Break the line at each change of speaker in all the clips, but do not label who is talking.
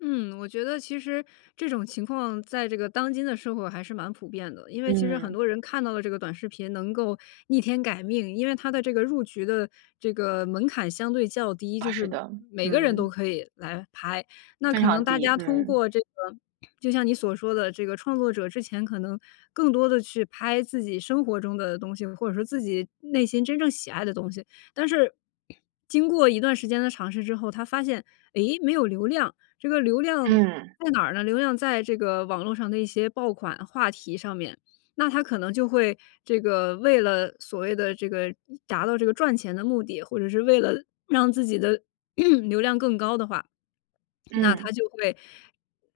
嗯，我觉得其实这种情况在这个当今的社会还是蛮普遍的。因为其实很
嗯。
多人看到了这个短视频能够逆天改命，因为它的这个入局的这个门槛相对较低，就
啊，是
是
的，
每个人都
嗯。
可以来拍。那
非
可能
常
大
低，
家通
嗯。
过这个就像你所说的这个，创作者之前可能更多地是拍自己生活中的东西，或者说自己内心真正喜爱的东西。但是经过一段时间的尝试之后，他发现：”诶，没有流量。“这个流量
嗯。
在哪儿呢？流量在这个网络上的一些爆款话题上面。那他可能就会这个为了所谓的这个达到这个赚钱的目的，或者是为了让自己的 流量更高的话，那他
嗯。
就会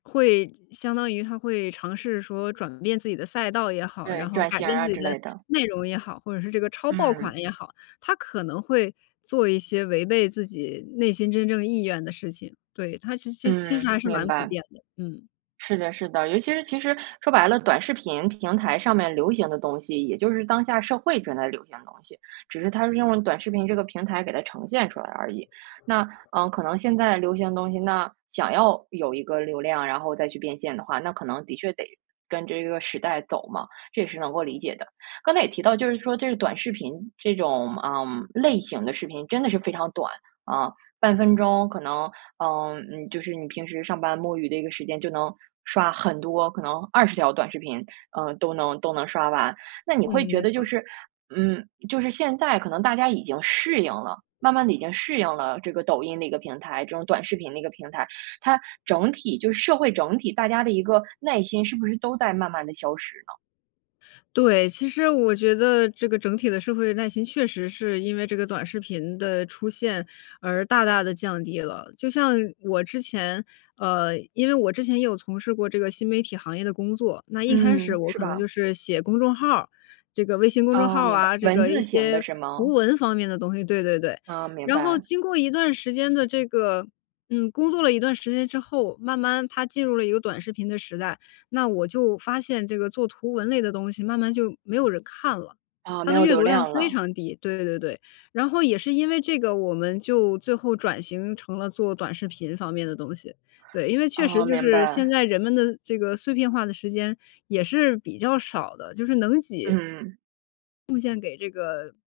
会相当于他会尝试说转变自己的赛道也好，
对，
然后
转
改
型儿
变自
啊，
己
之
的
类的。
内容也好，或者是这个抄爆
嗯。
款也好，他可能会做一些违背自己内心真正意愿的事情。对，它其实其实
嗯，
还是
明
蛮普
白。
遍的，嗯。
是的是的，尤其是其实说白了，短视频平台上面流行的东西，也就是当下社会正在流行的东西。只是它是用了短视频这个平台给它呈现出来而已。那呃，可能现在流行的东西那想要有一个流量，然后再去变现的话，那可能的确得跟这个时代走嘛，这也是能够理解的。刚才也提到，就是说这个短视频，这种，呃，类型的视频真的是非常短，啊，半分钟可能呃，嗯，就是你平时上班摸鱼的一个时间就能刷很多，可能20条短视频，呃，都能都能刷完。那你会
嗯，
觉
没
得
错
就
儿。
是嗯，就是现在可能大家已经适应了，慢慢地已经适应了这个抖音的一个平台，这种短视频的一个平台，它整体就是社会整体，大家的一个耐心是不是都在慢慢地消失呢？
对，其实我觉得这个整体的社会耐心确实是因为这个短视频的出现，而大大地降低了。就像我之前呃，因为我之前也有从事过这个新媒体行业的工作，那一开始
嗯，
我
是
可能
吧？
就是写公众号儿，这个微信公众
哦，
号儿
明白，
啊，这
文
个一
字型的
些
是
图
吗？
文方面的东西对对对，
哦，明
然后
白。
经过一段时间的这个嗯，工作了一段时间之后，慢慢它进入了一个短视频的时代。那我就发现这个做图文类的东西慢慢就没有人看了，
哦，
它
没
的
有
阅
流
读量
量
非
了。
常低，对对对。然后也是因为这个，我们就最后转型成了做短视频方面的东西。对，因为确实
哦，
就
明
是现
白。
在人们的这个碎片化的时间也是比较少的，就是能挤
嗯。
贡献给这个